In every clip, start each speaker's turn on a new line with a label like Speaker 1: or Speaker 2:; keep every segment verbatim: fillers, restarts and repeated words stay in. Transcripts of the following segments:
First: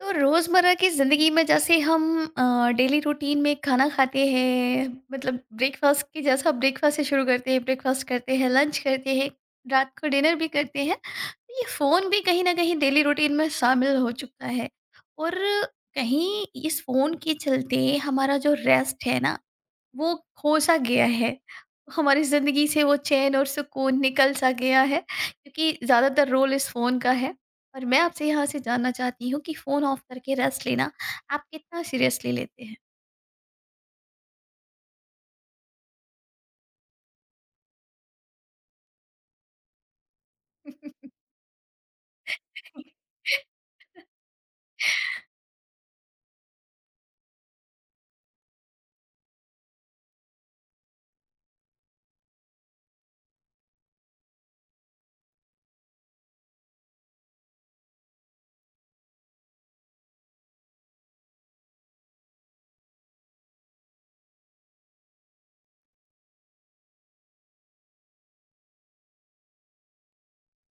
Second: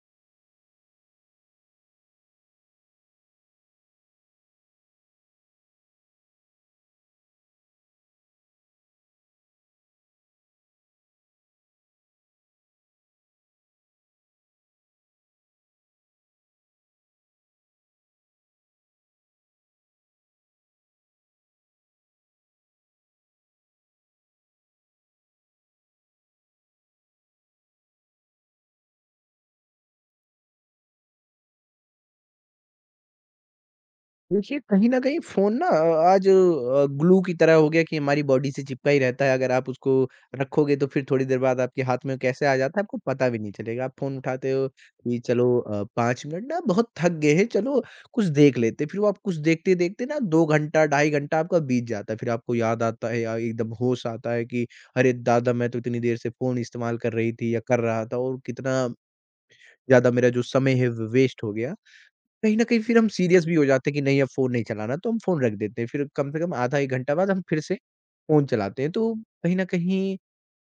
Speaker 1: तो रोज़मर्रा की ज़िंदगी में जैसे हम डेली रूटीन में खाना खाते हैं, मतलब ब्रेकफास्ट के जैसा, ब्रेकफास्ट से शुरू करते हैं, ब्रेकफास्ट करते हैं, लंच करते हैं, रात को डिनर भी करते हैं। तो ये फ़ोन भी कहीं ना कहीं डेली रूटीन में शामिल हो चुका है। और कहीं इस फ़ोन के चलते हमारा जो रेस्ट है ना, वो खो सा गया है। हमारी ज़िंदगी से वो चैन और सुकून निकल सा गया है, क्योंकि ज़्यादातर रोल इस फ़ोन का है। और मैं आपसे यहाँ से जानना चाहती हूँ कि फ़ोन ऑफ करके रेस्ट लेना आप कितना सीरियसली लेते हैं?
Speaker 2: देखिए, कहीं न कहीं फ़ोन ना आज अ, ग्लू की तरह हो गया कि हमारी बॉडी से चिपका ही रहता है। अगर आप उसको रखोगे तो फिर थोड़ी देर बाद आपके हाथ में कैसे आ जाता है, आपको पता भी नहीं चलेगा। आप फ़ोन उठाते हो कि चलो अ, पाँच मिनट ना बहुत थक गए हैं, चलो कुछ देख लेते हैं। फिर वो आप कुछ देखते-देखते ना दो घंटा, ढाई घंटा आपका बीत जाता है। फिर आपको याद आता है या एकदम होश आता है कि अरे! दादा, मैं तो इतनी देर से फ़ोन इस्तेमाल कर रही थी या कर रहा था और कितना ज़्यादा मेरा जो समय है व वेस्ट हो गया। कहीं न कहीं फिर हम सीरियस भी हो जाते हैं कि नहीं, अब फ़ोन नहीं चलाना, तो हम फ़ोन रख देते हैं। फिर कम से कम आधा एक घंटा बाद हम फिर से फ़ोन चलाते हैं। तो कहीं न कहीं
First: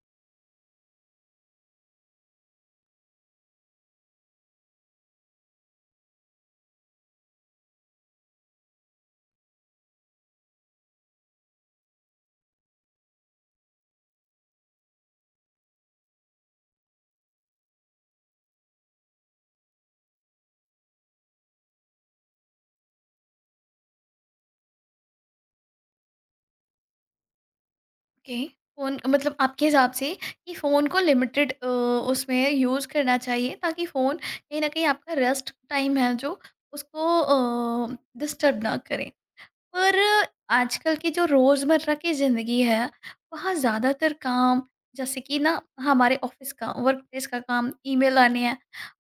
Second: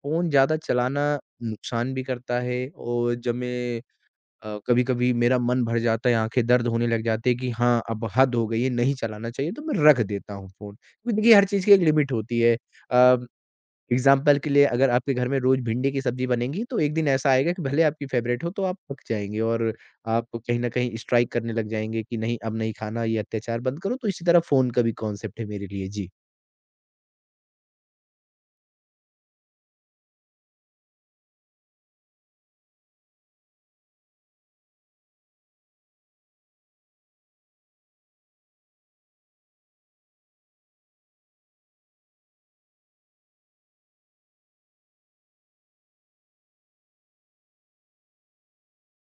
Speaker 2: फ़ोन ज़्यादा चलाना नुकसान भी करता है। और जब मैं अ, कभी-कभी मेरा मन भर जाता है, आँखें दर्द होने लग जाती है कि हाँ, अब हद हो गई है, नहीं चलाना चाहिए, तो मैं रख देता हूँ फ़ोन। क्योंकि देखिए हर चीज़ की एक लिमिट होती है। अ एग्ज़ाम्पल के लिए अगर आपके घर में रोज़ भिंडी की सब्ज़ी बनेगी, तो एक दिन ऐसा आएगा कि भले आपकी फ़ेवरेट हो, तो आप पक जाएँगे और आप कहीं न कहीं स्ट्राइक करने लग जाएँगे कि नहीं, अब नहीं खाना, ये अत्याचार बंद करो। तो इसी तरह फ़ोन का भी कॉन्सेप्ट है मेरे लिए। जी।
Speaker 1: ओके। फ़ोन मतलब आपके हिसाब से, कि फ़ोन को लिमिटेड अ, उसमें यूज़ करना चाहिए, ताकि फ़ोन कहीं न कहीं आपका रेस्ट टाइम है जो उसको अ, डिस्टर्ब ना करे। पर आजकल की जो रोज़मर्रा की ज़िंदगी है, वहाँ ज़्यादातर काम, जैसे कि ना हमारे ऑफ़िस का, वर्क प्लेस का काम, ईमेल आने हैं,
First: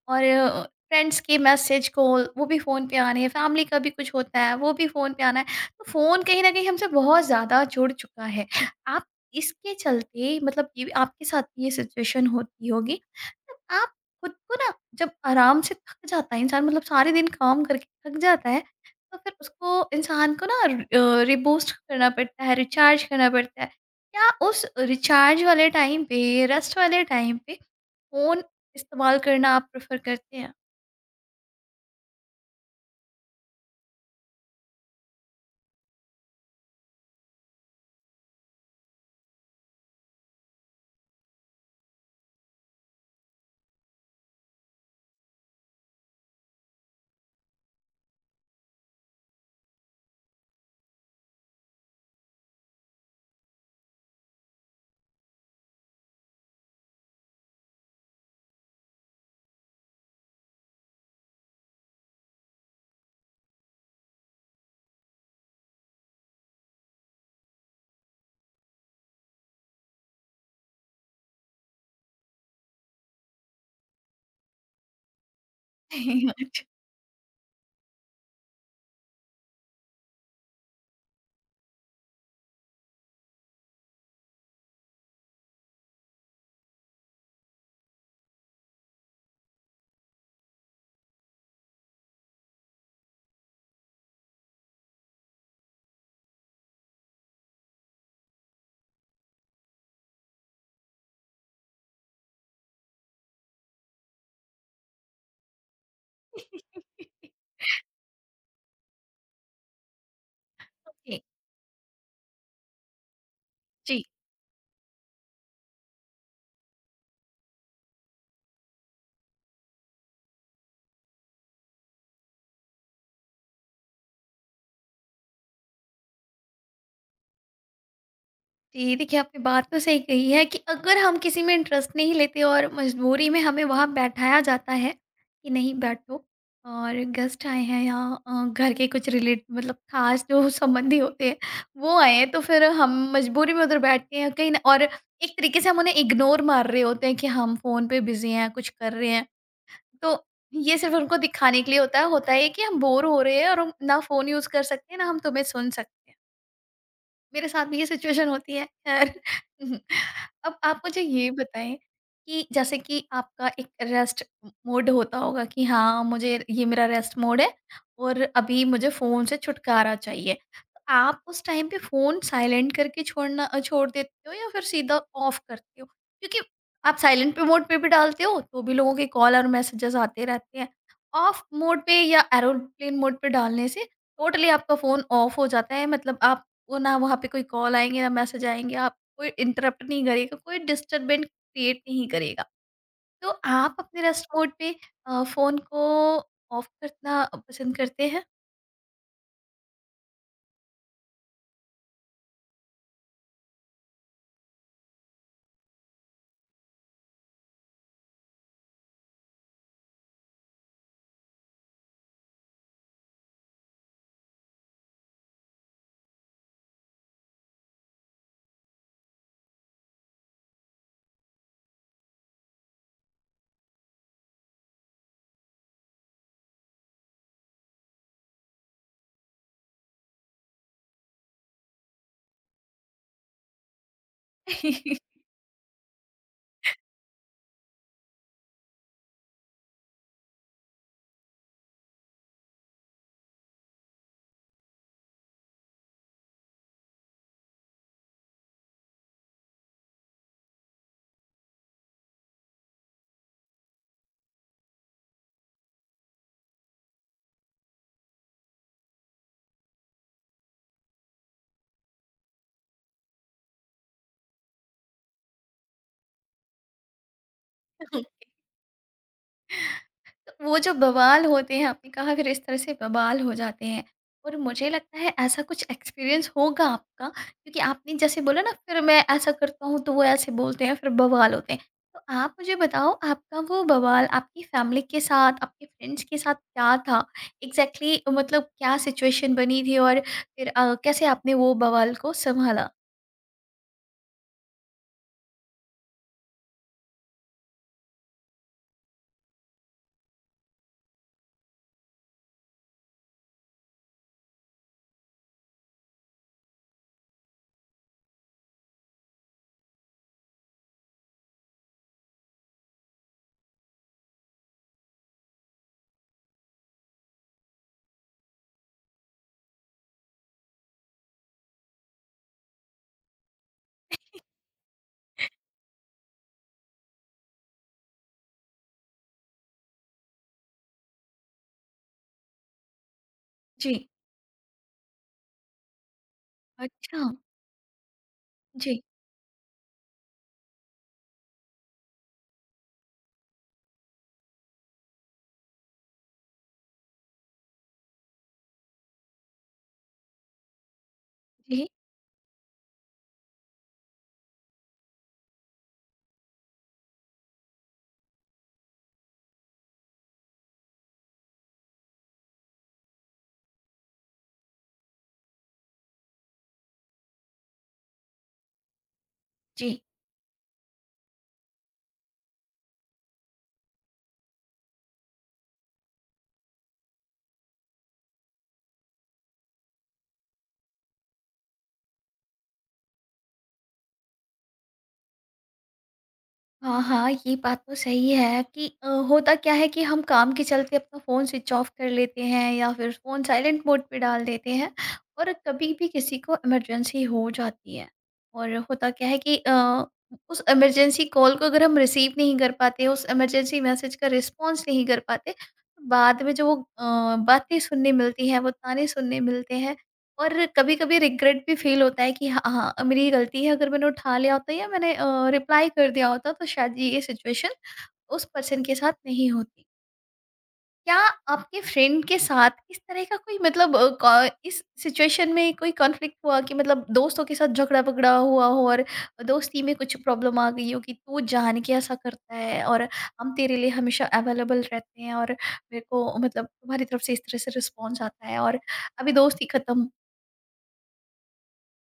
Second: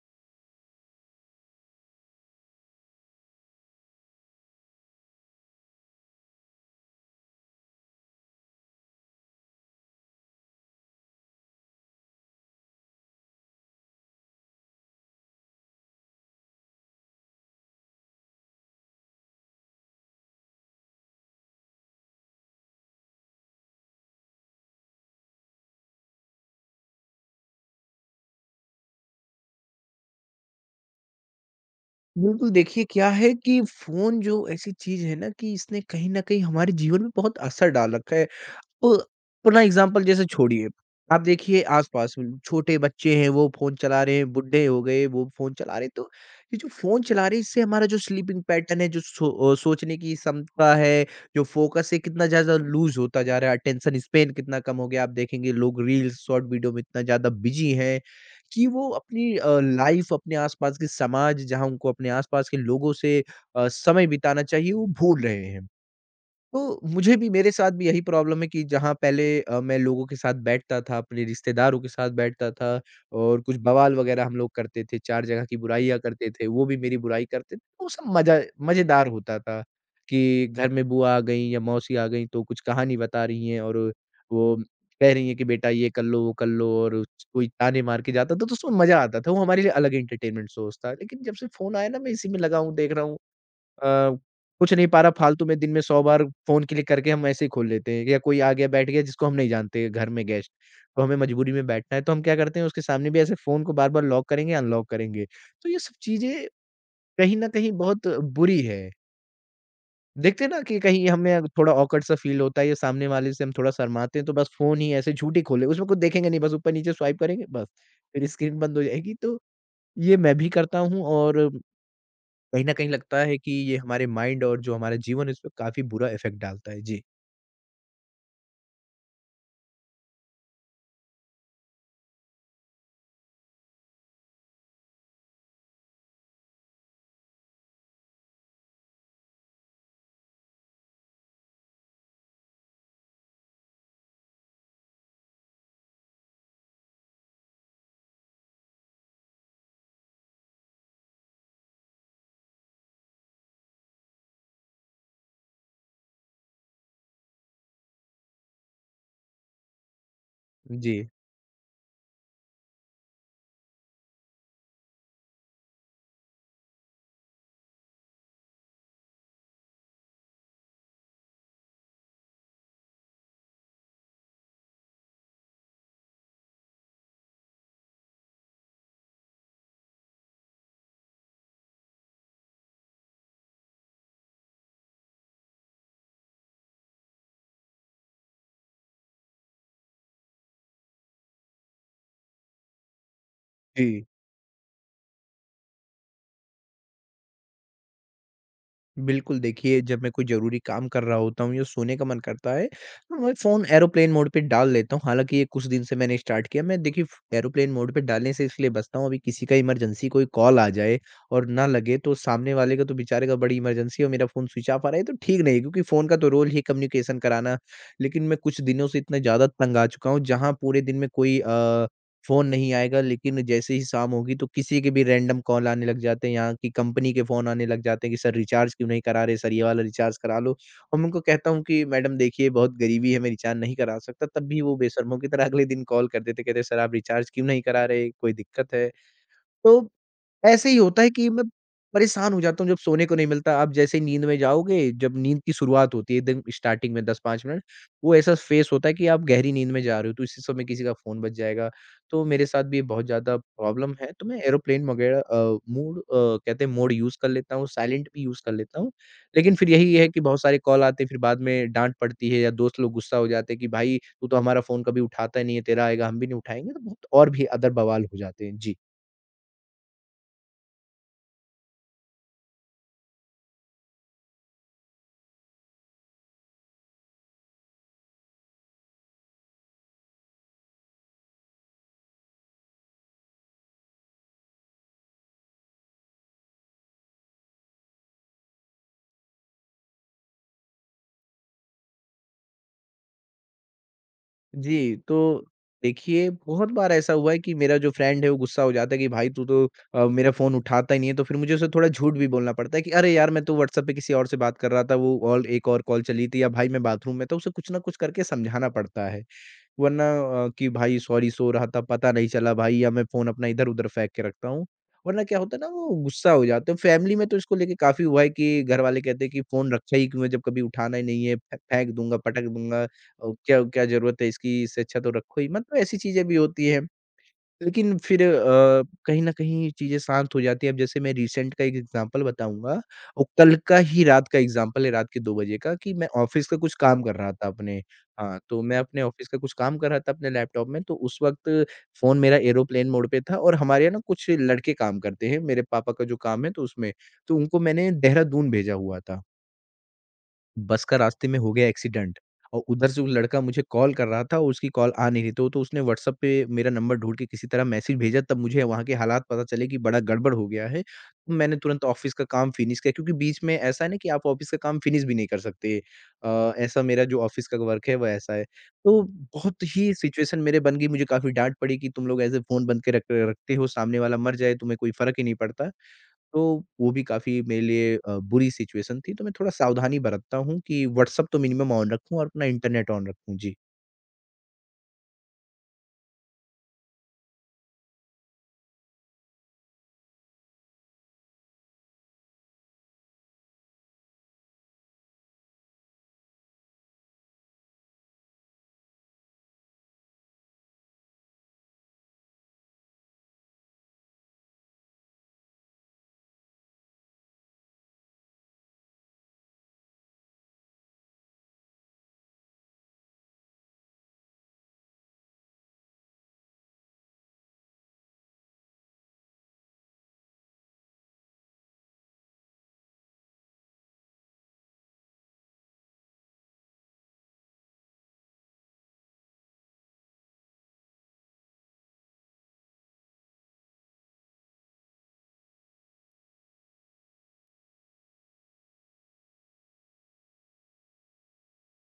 Speaker 1: और अ, फ्रेंड्स के मैसेज, कॉल वो भी फ़ोन पे आने हैं, फ़ैमिली का भी कुछ होता है, वो भी फ़ोन पे आना है। तो फ़ोन कहीं न कहीं हमसे बहुत ज़्यादा जुड़ चुका है। आप, इसके चलते मतलब ये आपके साथ भी ये सिचुएशन होती होगी, तो आप खुद को ना, जब आराम से थक जाता है इंसान, मतलब सारे दिन काम करके थक जाता है, तो फिर उसको इंसान को ना र रीबूस्ट करना पड़ता है, रिचार्ज करना पड़ता है। क्या उस रिचार्ज वाले टाइम पे, रेस्ट वाले टाइम पे फ़ोन इस्तेमाल करना आप प्रेफ़र करते हैं?
Speaker 2: बिल्कुल, देखिए क्या है कि फ़ोन जो ऐसी चीज़ है ना, कि इसने कहीं न कहीं हमारे जीवन में बहुत असर डाल रखा है। तो अपना एग्जाम्पल जैसे छोड़िए। आप देखिए आस-पास में छोटे बच्चे हैं, वो फ़ोन चला रहे हैं, बुड्ढे हो गए, वो फ़ोन चला रहे हैं। तो ये जो फ़ोन चला रहे हैं, इससे हमारा जो स्लीपिंग पैटर्न है, जो सो अ, सोचने की क्षमता है, जो फ़ोकस है, कितना ज़्यादा लूज़ होता जा रहा है, अटेंशन स्पैन कितना कम हो गया। आप देखेंगे लोग रील्स, शॉर्ट वीडियो में इतना ज़्यादा बिज़ी हैं कि वो अपनी अ, लाइफ़, अपने आस-पास के समाज, जहाँ उनको अपने आस-पास के लोगों से अ, समय बिताना चाहिए, वो भूल रहे हैं। तो मुझे भी, मेरे साथ भी यही प्रॉब्लम है कि जहाँ पहले अ, मैं लोगों के साथ बैठता था, अपने रिश्तेदारों के साथ बैठता था और कुछ बवाल वगैरह हम लोग करते थे, चार जगह की बुराइयाँ करते थे, वो भी मेरी बुराई करते थे, तो वो सब मज़ा, मज़ेदार होता था कि घर में बुआ आ गईं या मौसी आ गईं तो कुछ कहानी बता रही हैं और वो कह रही हैं कि बेटा ये कर लो, वो कर लो और उस- कोई ताने मार के जाता था, तो उसमें मज़ा आता था, वो हमारे लिए अलग एंटरटेनमेंट सोर्स था। लेकिन जब से फ़ोन आया ना, मैं इसी में लगा हूँ, देख रहा हूँ अ, कुछ नहीं पा रहा, फालतू में दिन में सौ बार फ़ोन क्लिक करके हम ऐसे ही खोल लेते हैं, या कोई आ गया, बैठ गया जिसको हम नहीं जानते, घर में गेस्ट, तो हमें मजबूरी में बैठना है, तो हम क्या करते हैं, उसके सामने भी ऐसे फ़ोन को बार-बार लॉक करेंगे, अनलॉक करेंगे। तो ये सब चीज़ें कहीं न कहीं बहुत बुरी है। देखते हैं ना कि कहीं
Speaker 1: जी,
Speaker 2: हमें अगर थोड़ा ऑकवर्ड सा फ़ील होता है या सामने वाले से हम थोड़ा
Speaker 1: जी।
Speaker 2: शर्माते हैं, तो बस फ़ोन ही ऐसे झूठी खोले, उसमें कुछ देखेंगे नहीं, बस ऊपर-नीचे स्वाइप करेंगे बस, फिर स्क्रीन बंद हो जाएगी। तो ये मैं भी करता हूँ और कहीं न कहीं लगता है कि ये हमारे माइंड और जो हमारा जीवन है, उसपे काफ़ी बुरा इफ़ेक्ट डालता है। जी।
Speaker 1: जी, देखिए, आपने बात तो सही कही है कि अगर हम किसी में इंटरेस्ट नहीं लेते और मजबूरी में हमें वहाँ बैठाया जाता है कि नहीं बैठो, और गेस्ट आए हैं या अ, घर के कुछ रिलेट मतलब खास जो संबंधी होते हैं, वो आए हैं तो फिर हम मजबूरी में उधर बैठते हैं कहीं ना, और एक तरीके से हम उन्हें इग्नोर मार रहे होते हैं कि हम फ़ोन पे बिजी हैं कुछ कर रहे हैं। तो ये सिर्फ उनको दिखाने के लिए होता है होता है कि हम बोर हो रहे हैं, और हम ना फ़ोन यूज़ कर सकते हैं, ना हम तुम्हें सुन सकते हैं। मेरे साथ भी ये सिचुएशन होती है, खैर। अब आप
Speaker 2: जी।
Speaker 1: मुझे ये बताएं, कि जैसे कि आपका एक रेस्ट मोड होता होगा कि हाँ, मुझे ये मेरा रेस्ट मोड है, और अभी मुझे फ़ोन से छुटकारा चाहिए। तो आप उस टाइम पे फ़ोन साइलेंट करके छोड़ना अ, छोड़ देते हो, या फिर सीधा ऑफ करते हो? क्योंकि आप साइलेंट पे मोड पे भी डालते हो, तो भी लोगों के कॉल और मैसेजेस आते रहते हैं। ऑफ मोड पे या एरोप्लेन मोड पे डालने से टोटली आपका फ़ोन ऑफ हो जाता है, मतलब आप वो ना, वहाँ पे कोई कॉल आएँगे, ना मैसेज आएँगे, आप कोई इंटरप्ट नहीं करेगा, कोई डिस्टरबेंस क्रिएट नहीं करेगा। तो आप अपने
Speaker 2: जी।
Speaker 1: रेस्ट मोड पे अ, फ़ोन को ऑफ करना पसंद करते हैं?
Speaker 2: बिल्कुल, देखिए जब मैं कोई ज़रूरी काम कर रहा होता हूँ या सोने का मन करता है, तो मैं फ़ोन एयरोप्लेन मोड पे डाल लेता हूँ। हालाँकि ये कुछ दिन से मैंने स्टार्ट किया। मैं देखिए फ़ एयरोप्लेन मोड पे डालने से इसलिए बचता हूँ, अभी किसी का इमरजेंसी कोई कॉल आ जाए और ना लगे, तो सामने वाले का, तो बेचारे का बड़ी इमरजेंसी है और मेरा फ़ोन स्विच ऑफ आ रहा है, ये तो ठीक नहीं है, क्योंकि फ़ोन का तो रोल ही कम्युनिकेशन कराना। लेकिन मैं कुछ दिनों से इतना ज़्यादा तंग आ चुका हूँ, जहाँ पूरे दिन में कोई अ फ़ोन नहीं आएगा, लेकिन जैसे ही शाम होगी तो किसी के भी रैंडम कॉल आने लग जाते हैं, यहाँ की कंपनी के फ़ोन आने लग जाते हैं कि सर, रिचार्ज क्यों नहीं करा रहे? सर, ये वाला रिचार्ज करा लो। और मैं उनको कहता हूँ कि मैडम देखिए बहुत गरीबी है, मैं रिचार्ज नहीं करा सकता, तब भी वो बेशर्मों की तरह अगले दिन कॉल कर देते, कहते सर आप रिचार्ज क्यों नहीं करा रहे? कोई दिक्कत है? तो ऐसे ही होता है कि मैं परेशान हो जाता हूँ, जब सोने को नहीं मिलता। आप जैसे ही नींद में जाओगे, जब नींद की शुरुआत होती है एकदम स्टार्टिंग में दस पाँच मिनट, वो ऐसा फेस होता है कि आप गहरी नींद में जा रहे हो, तो इसी समय किसी का फ़ोन बज जाएगा। तो मेरे साथ भी ये बहुत ज़्यादा प्रॉब्लम है, तो मैं एरोप्लेन वगैरह अ, मूड अ, कहते हैं मोड यूज़ कर लेता हूँ, साइलेंट भी यूज़ कर लेता हूँ। लेकिन फिर यही है कि बहुत सारे कॉल आते हैं, फिर बाद में डाँट पड़ती है या दोस्त लोग गुस्सा हो जाते हैं कि, "भाई, तू तो हमारा फ़ोन कभी उठाता ही नहीं है, तेरा आएगा हम भी नहीं उठाएँगे।" तो बहुत और भी अदर
Speaker 1: Okay.
Speaker 2: बवाल हो जाते हैं। जी।
Speaker 1: तो वो जो बवाल होते हैं, आपने कहा फिर इस तरह से बवाल हो जाते हैं, और मुझे लगता है ऐसा कुछ एक्सपीरियंस होगा आपका, क्योंकि आपने जैसे बोला ना, फिर मैं ऐसा करता हूँ तो वो ऐसे बोलते हैं, फिर बवाल होते हैं। तो आप मुझे बताओ, आपका वो बवाल आपकी फैमिली के साथ, आपके फ्रेंड्स के साथ क्या था एग्जैक्टली exactly, मतलब क्या सिचुएशन बनी थी, और फिर अ, कैसे आपने वो बवाल को संभाला।
Speaker 2: जी, तो देखिए बहुत बार ऐसा हुआ है कि मेरा जो फ्रेंड है, वो गुस्सा हो जाता है कि भाई तू तो अ, मेरा फ़ोन उठाता ही नहीं है, तो फिर मुझे उसे थोड़ा झूठ भी बोलना पड़ता है कि अरे यार, मैं तो व्हाट्सएप पे किसी और से बात कर रहा था, वो और एक और कॉल चली थी, या भाई मैं बाथरूम में, तो उसे कुछ ना कुछ करके समझाना पड़ता है। वरना अ, कि भाई सॉरी, सो रहा था, पता नहीं चला भाई, या मैं फ़ोन अपना इधर-उधर फेंक के रखता हूँ। वरना क्या होता है ना, वो गुस्सा हो जाते हैं। फैमिली में तो इसको लेके काफ़ी हुआ है कि घरवाले कहते हैं कि फ़ोन रखा ही क्यों है, जब कभी उठाना ही नहीं है, फे फेंक दूँगा, पटक दूँगा और क्या क्या ज़रूरत है इसकी, इससे अच्छा तो रखो ही मत। तो ऐसी चीज़ें भी होती हैं। लेकिन फिर अ, कहीं न कहीं चीज़ें शांत हो जाती हैं। अब जैसे मैं रिसेंट का एक एग्ज़ाम्पल बताऊँगा, और कल
Speaker 1: जी।
Speaker 2: का ही रात का एग्ज़ाम्पल है, रात के दो बजे का, कि मैं ऑफ़िस का कुछ
Speaker 1: अच्छा।
Speaker 2: काम कर रहा था अपने। हाँ, तो मैं
Speaker 1: जी।
Speaker 2: अपने ऑफ़िस का कुछ काम कर रहा था अपने लैपटॉप में, तो उस वक़्त फ़ोन मेरा एयरोप्लेन मोड पे था, और हमारे यहाँ ना कुछ लड़के काम करते हैं, मेरे पापा का जो काम है तो उसमें। तो उनको मैंने देहरादून भेजा हुआ था। बस का रास्ते में हो गया
Speaker 1: जी।
Speaker 2: एक्सीडेंट, और उधर से वो लड़का मुझे कॉल कर रहा था और उसकी कॉल आ नहीं रही, तो तो उसने व्हाट्सएप पे मेरा नंबर ढूँढ के किसी तरह मैसेज भेजा, तब मुझे वहाँ के हालात पता चले कि बड़ा गड़बड़ हो गया है। तो मैंने तुरंत ऑफ़िस का काम फ़िनिश किया क्योंकि बीच में ऐसा है ना कि आप ऑफ़िस का काम फ़िनिश भी नहीं कर सकते। अ, ऐसा मेरा जो ऑफ़िस का वर्क है, वो ऐसा है। तो बहुत
Speaker 1: जी।
Speaker 2: ही सिचुएशन मेरे बन गई, मुझे काफ़ी डाँट पड़ी कि तुम लोग ऐसे फ़ोन बंद के रख रखते हो, सामने वाला मर जाए तुम्हें कोई फ़र्क ही नहीं पड़ता। तो वो भी काफ़ी मेरे लिए अ, बुरी सिचुएशन थी, तो मैं थोड़ा सावधानी बरतता हूँ कि व्हाट्सएप तो मिनिमम ऑन रखूँ और अपना इंटरनेट ऑन रखूँ। जी।
Speaker 1: हाँ, हाँ, ये बात तो सही है कि अ, होता क्या है कि हम काम के चलते अपना फ़ोन स्विच ऑफ कर लेते हैं, या फिर फ़ोन साइलेंट मोड पे डाल देते हैं, और कभी भी किसी को इमरजेंसी हो जाती है। और होता क्या है कि अ, उस इमरजेंसी कॉल को अगर हम रिसीव नहीं कर पाते, उस इमरजेंसी मैसेज का रिस्पॉन्स नहीं कर पाते, तो बाद में जो वो अ, बातें सुनने मिलती हैं, वो ताने सुनने मिलते हैं। और कभी-कभी रिग्रेट भी फ़ील होता है कि हाँ, हाँ, मेरी गलती है, अगर मैंने उठा लिया होता या मैंने अ, रिप्लाई कर दिया होता, तो शायद ये सिचुएशन उस पर्सन के साथ नहीं होती। क्या आपके फ्रेंड के साथ इस तरह का कोई मतलब अ, क इस सिचुएशन में कोई कॉन्फ्लिक्ट हुआ, कि मतलब दोस्तों के साथ झगड़ा-पगड़ा हुआ हो, और दोस्ती में कुछ प्रॉब्लम आ गई हो कि तू जान के ऐसा करता है, और हम तेरे लिए हमेशा अवेलेबल रहते हैं, और मेरे को मतलब तुम्हारी तरफ से इस तरह से रिस्पॉन्स आता है, और अभी दोस्ती खत्म।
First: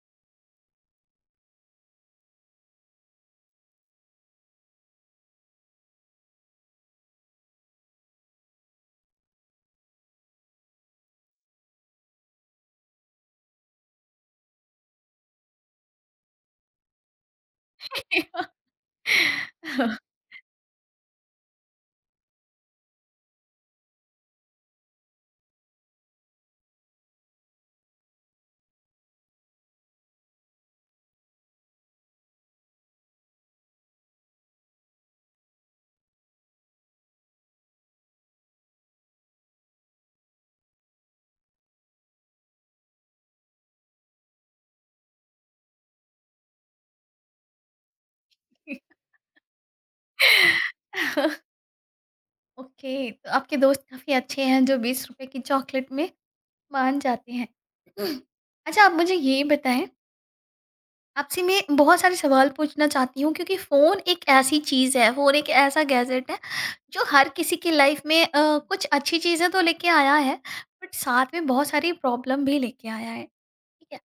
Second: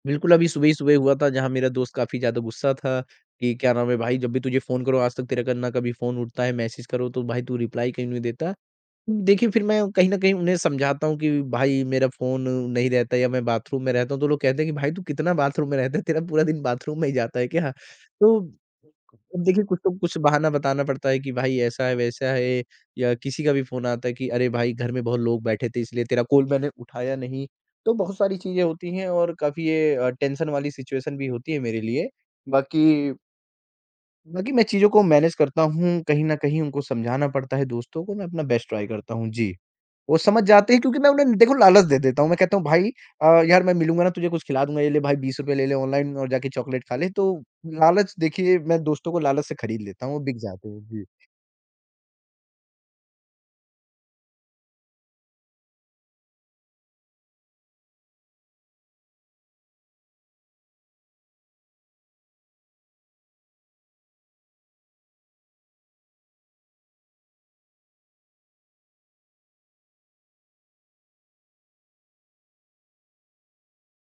Speaker 2: बिल्कुल, अभी सुबह ही सुबह हुआ था जहाँ मेरा दोस्त काफ़ी ज़्यादा गुस्सा था कि क्या नाम है, भाई जब भी तुझे फ़ोन करो आज तक तेरा का ना कभी फ़ोन उठता है, मैसेज करो तो भाई तू रिप्लाई क्यों नहीं देता? देखिए, फिर मैं कहीं न कहीं उन्हें समझाता हूँ कि भाई मेरा फ़ोन नहीं रहता या मैं बाथरूम में रहता हूँ, तो लोग कहते हैं कि भाई तू कितना बाथरूम में रहता है? तेरा पूरा दिन बाथरूम में ही जाता है क्या? तो अब देखिए, कुछ तो कुछ बहाना बताना पड़ता है कि भाई ऐसा है, वैसा है, या किसी का भी फ़ोन आता है कि अरे भाई घर में बहुत लोग बैठे थे, इसलिए तेरा कॉल मैंने उठाया नहीं। तो बहुत सारी चीज़ें होती हैं और काफ़ी ये अ, टेंशन वाली सिचुएशन भी होती है मेरे लिए। बाकी बाकी मैं चीज़ों को मैनेज करता हूँ, कहीं न कहीं उनको समझाना पड़ता है दोस्तों को, मैं अपना बेस्ट ट्राई करता हूँ, जी। वो समझ जाते हैं, क्योंकि मैं उन्हें देखो लालच दे देता हूँ, मैं कहता हूँ भाई अ, यार मैं मिलूँगा ना तुझे कुछ खिला दूँगा, ये ले भाई बीस रुपए ले ले ऑनलाइन और जाके चॉकलेट खा ले, तो लालच देखिए मैं दोस्तों को लालच से खरीद लेता हूँ, वो बिक जाते हैं, जी।
Speaker 1: ओके, तो आपके दोस्त काफ़ी अच्छे हैं जो बीस रुपए की चॉकलेट में मान जाते हैं। अच्छा, आप मुझे ये बताएँ, आपसे मैं बहुत सारे सवाल पूछना चाहती हूँ, क्योंकि फ़ोन एक ऐसी चीज़ है, फ़ोन एक ऐसा गैजेट है जो हर किसी की लाइफ में अ, कुछ अच्छी चीज़ें तो लेके आया है, बट साथ में बहुत सारी प्रॉब्लम भी लेके आया है। ठीक है।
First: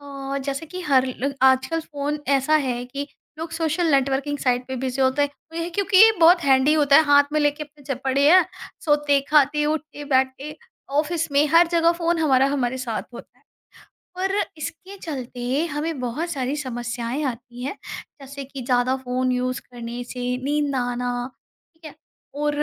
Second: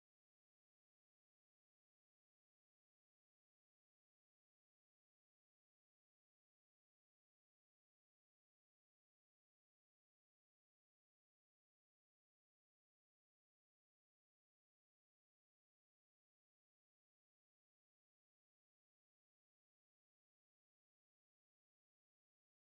Speaker 1: अ, जैसे कि हर ल आजकल फ़ोन ऐसा है कि लोग सोशल नेटवर्किंग साइट पे बिज़ी होते हैं। वो ये, क्योंकि ये बहुत हैंडी होता है, हाथ में लेके अपने जब पड़े हैं, सोते, खाते, उठते, बैठते, ऑफ़िस में हर जगह फ़ोन हमारा हमारे साथ होता है। और इसके चलते हमें बहुत सारी समस्याएँ आती हैं, जैसे कि ज़्यादा फ़ोन यूज़ करने से नींद आना, ठीक है? और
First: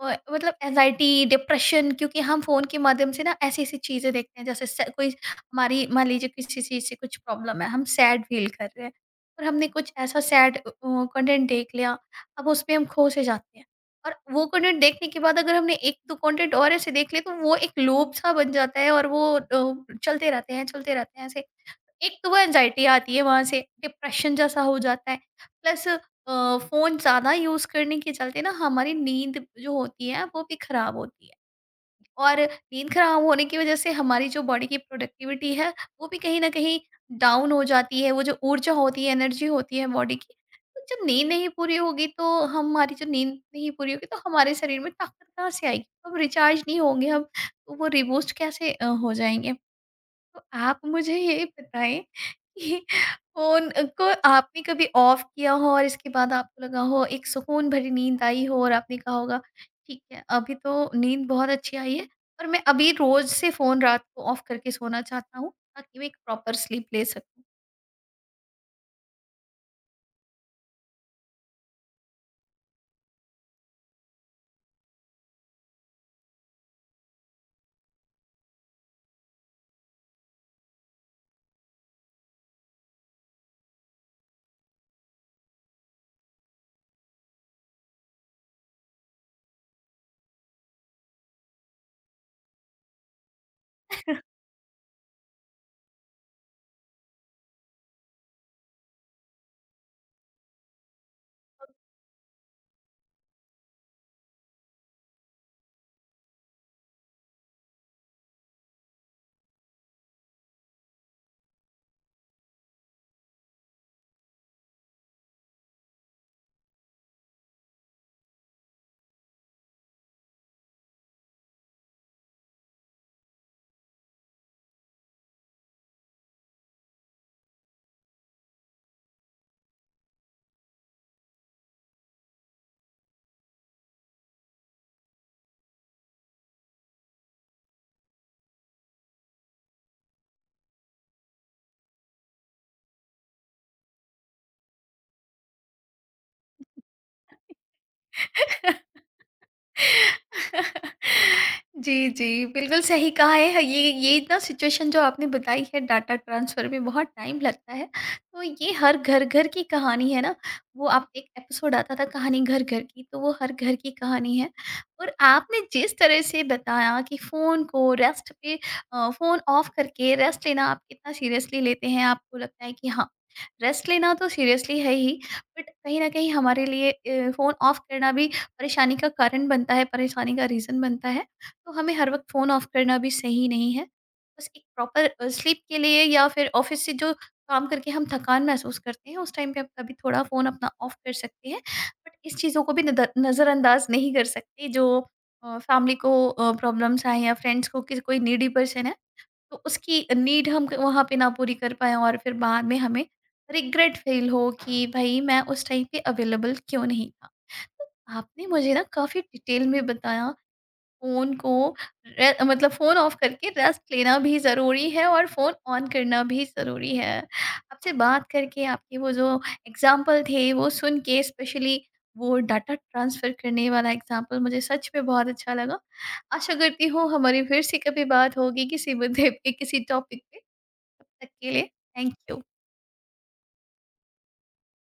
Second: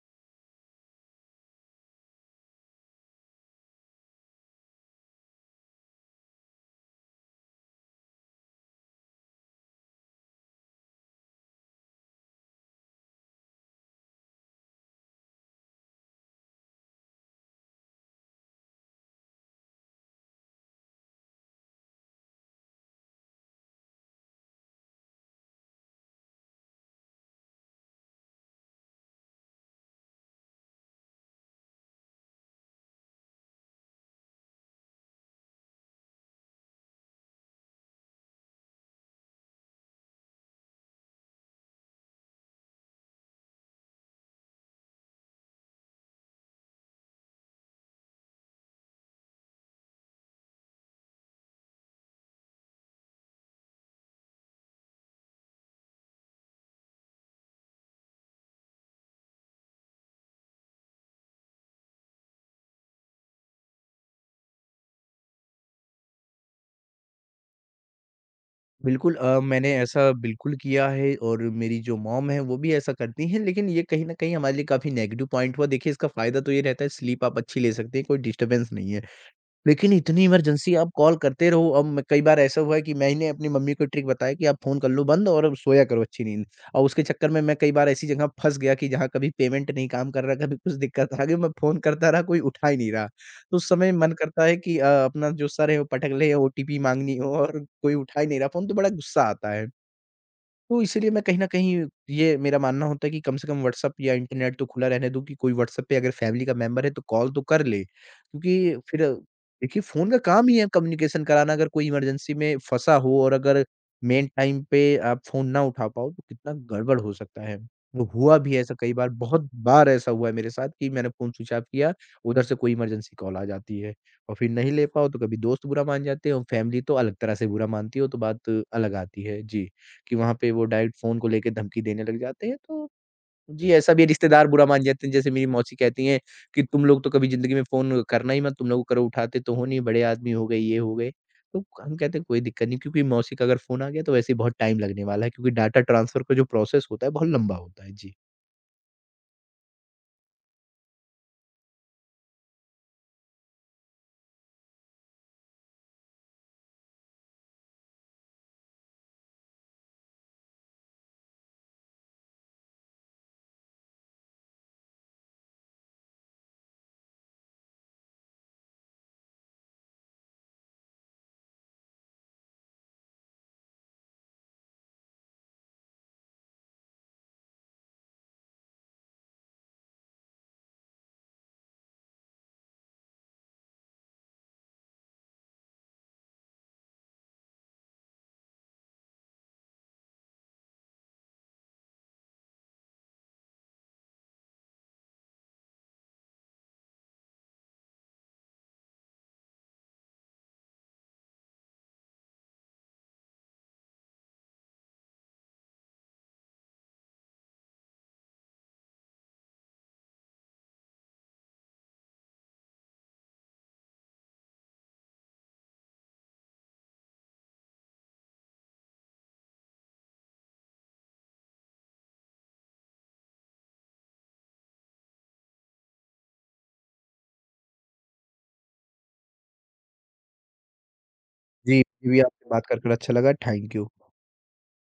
Speaker 1: अ, मतलब एंग्ज़ायटी, डिप्रेशन, क्योंकि हम फ़ोन के माध्यम से ना ऐसी-ऐसी चीज़ें देखते हैं, जैसे स कोई, हमारी मान लीजिए किसी चीज़ से कुछ प्रॉब्लम है, हम सैड फ़ील कर रहे हैं, और हमने कुछ ऐसा सैड अ, कंटेंट देख लिया, अब उसमें हम खो से जाते हैं। और वो कंटेंट देखने के बाद अगर हमने एक दो कंटेंट और ऐसे देख लिए, तो वो एक लूप सा बन जाता है, और वो अ, चलते रहते हैं, चलते रहते हैं ऐसे। एक तो वो एंग्ज़ायटी आती है वहाँ से, डिप्रेशन जैसा हो जाता है। प्लस अ, फ़ोन ज़्यादा यूज़ करने के चलते ना हमारी नींद जो होती है वो भी खराब होती है। और नींद खराब होने की वजह से हमारी जो बॉडी की प्रोडक्टिविटी है, वो भी कहीं न कहीं डाउन हो जाती है, वो जो ऊर्जा होती है, एनर्जी होती है बॉडी की, तो जब नींद नहीं पूरी होगी, तो हमारी जो नींद नहीं पूरी होगी तो हमारे शरीर में ताकत कहाँ से आएगी? हम रिचार्ज नहीं होंगे, हम तो वो रीबूस्ट कैसे अ, हो जाएँगे? तो आप मुझे ये बताएं, कि फ़ोन को आपने कभी ऑफ किया हो और इसके बाद आपको लगा हो एक सुकून भरी नींद आई हो, और आपने कहा होगा, ठीक है अभी तो नींद बहुत अच्छी आई है, और मैं अभी रोज से फ़ोन रात को ऑफ करके सोना चाहता हूँ ताकि मैं एक प्रॉपर स्लीप ले सकूँ।
Speaker 2: बिल्कुल अ, मैंने ऐसा बिल्कुल किया है और मेरी जो मॉम है वो भी ऐसा करती हैं, लेकिन ये कहीं न कहीं हमारे लिए काफ़ी नेगेटिव पॉइंट हुआ, देखिए इसका फ़ायदा तो ये रहता है, स्लीप आप अच्छी ले सकते हैं, कोई डिस्टर्बेंस नहीं है। लेकिन इतनी इमरजेंसी आप कॉल करते रहो, अब मैं, कई बार ऐसा हुआ है कि मैंने अपनी मम्मी को ट्रिक बताया कि आप फ़ोन कर लो बंद और अब सोया करो अच्छी नींद। और उसके चक्कर में मैं कई बार ऐसी जगह फँस गया कि जहाँ कभी पेमेंट नहीं काम कर रहा, कभी कुछ दिक्कत आ गई, मैं फ़ोन करता रहा, कोई उठा ही नहीं रहा। तो उस समय मन करता है कि अ, अपना जो सर है वो पटक ले, ओटीपी माँगनी हो और कोई उठा ही नहीं रहा फ़ोन, तो बड़ा गुस्सा आता है। तो इसीलिए मैं कहीं न कहीं, ये मेरा मानना होता है कि कम से कम व्हाट्सएप या इंटरनेट तो खुला रहने दूँ, कि कोई व्हाट्सएप पे अगर फैमिली का मेंबर है तो कॉल तो कर ले। क्योंकि फिर देखिए फ़ोन का काम ही है कम्युनिकेशन कराना, अगर कोई इमरजेंसी में फँसा हो और अगर मेन टाइम पे आप फ़ोन ना उठा पाओ तो कितना गड़बड़ हो सकता है। वो हुआ भी है ऐसा कई बार, बहुत बार ऐसा हुआ है मेरे साथ कि मैंने फ़ोन स्विच ऑफ किया, उधर से कोई इमरजेंसी कॉल आ जाती है और फिर नहीं ले पाओ तो कभी दोस्त बुरा मान जाते हैं, और फैमिली तो अलग तरह से बुरा मानती है, वो तो बात अलग आती है। जी। कि वहाँ पे वो डायरेक्ट फ़ोन को लेके धमकी देने लग जाते हैं, तो जी, ऐसा भी है, रिश्तेदार बुरा मान जाते हैं। जैसे मेरी मौसी कहती हैं कि तुम लोग तो कभी ज़िंदगी में फ़ोन करना ही मत, तुम लोग करो, उठाते तो हो नहीं, बड़े आदमी हो गए, ये हो गए। तो हम कहते हैं कोई दिक्कत नहीं, क्योंकि मौसी का अगर फ़ोन आ गया तो वैसे ही बहुत टाइम लगने वाला है, क्योंकि डाटा ट्रांसफ़र का जो प्रोसेस होता है बहुत लंबा होता है। जी।
Speaker 1: जी, जी, बिल्कुल सही कहा है। हाँ, ये ये ना सिचुएशन जो आपने बताई है, डाटा ट्रांसफ़र में बहुत टाइम लगता है। तो ये हर घर-घर की कहानी है ना, वो आप एक एपिसोड आता था कहानी घर-घर की, तो वो हर घर की कहानी है। और आपने जिस तरह से बताया कि फ़ोन को रेस्ट पे अ, फ़ोन ऑफ करके रेस्ट लेना आप कितना सीरियसली लेते हैं, आपको लगता है कि हाँ, रेस्ट लेना तो सीरियसली है ही, बट कहीं न कहीं हमारे लिए अ, फ़ोन ऑफ करना भी परेशानी का कारण बनता है, परेशानी का रीज़न बनता है, तो हमें हर वक़्त फ़ोन ऑफ करना भी सही नहीं है। बस एक प्रॉपर अ, स्लीप के लिए, या फिर ऑफ़िस से जो काम करके हम थकान महसूस करते हैं, उस टाइम पे हम कभी थोड़ा फ़ोन अपना ऑफ कर सकते हैं। बट इस चीज़ों को भी नद नज़रअंदाज़ नहीं कर सकते, जो अ, फ़ैमिली को अ, प्रॉब्लम्स आएँ या फ्रेंड्स को, किसी, कोई नीडी पर्सन है, तो उसकी नीड हम क वहाँ पे ना पूरी कर पाएँ, और फिर बाद में हमें रिग्रेट फ़ील हो कि भई मैं उस टाइम पे अवेलेबल क्यों नहीं था। आपने मुझे ना काफ़ी डिटेल में बताया, फ़ोन को रे मतलब फ़ोन ऑफ करके रेस्ट लेना भी ज़रूरी है, और फ़ोन ऑन करना भी ज़रूरी है। आपसे बात करके आपके वो जो एग्ज़ाम्पल थे वो सुन के, स्पेशली वो डाटा ट्रांसफ़र करने वाला एग्ज़ाम्पल, मुझे सच में बहुत अच्छा लगा। आशा करती हूँ हमारी फिर से कभी बात होगी किसी मुद्दे पे, किसी टॉपिक पे। तब तक के लिए
Speaker 2: जी, मुझे
Speaker 1: थैंक
Speaker 2: भी
Speaker 1: यू।
Speaker 2: आपसे बात कर कर अच्छा लगा। Thank you.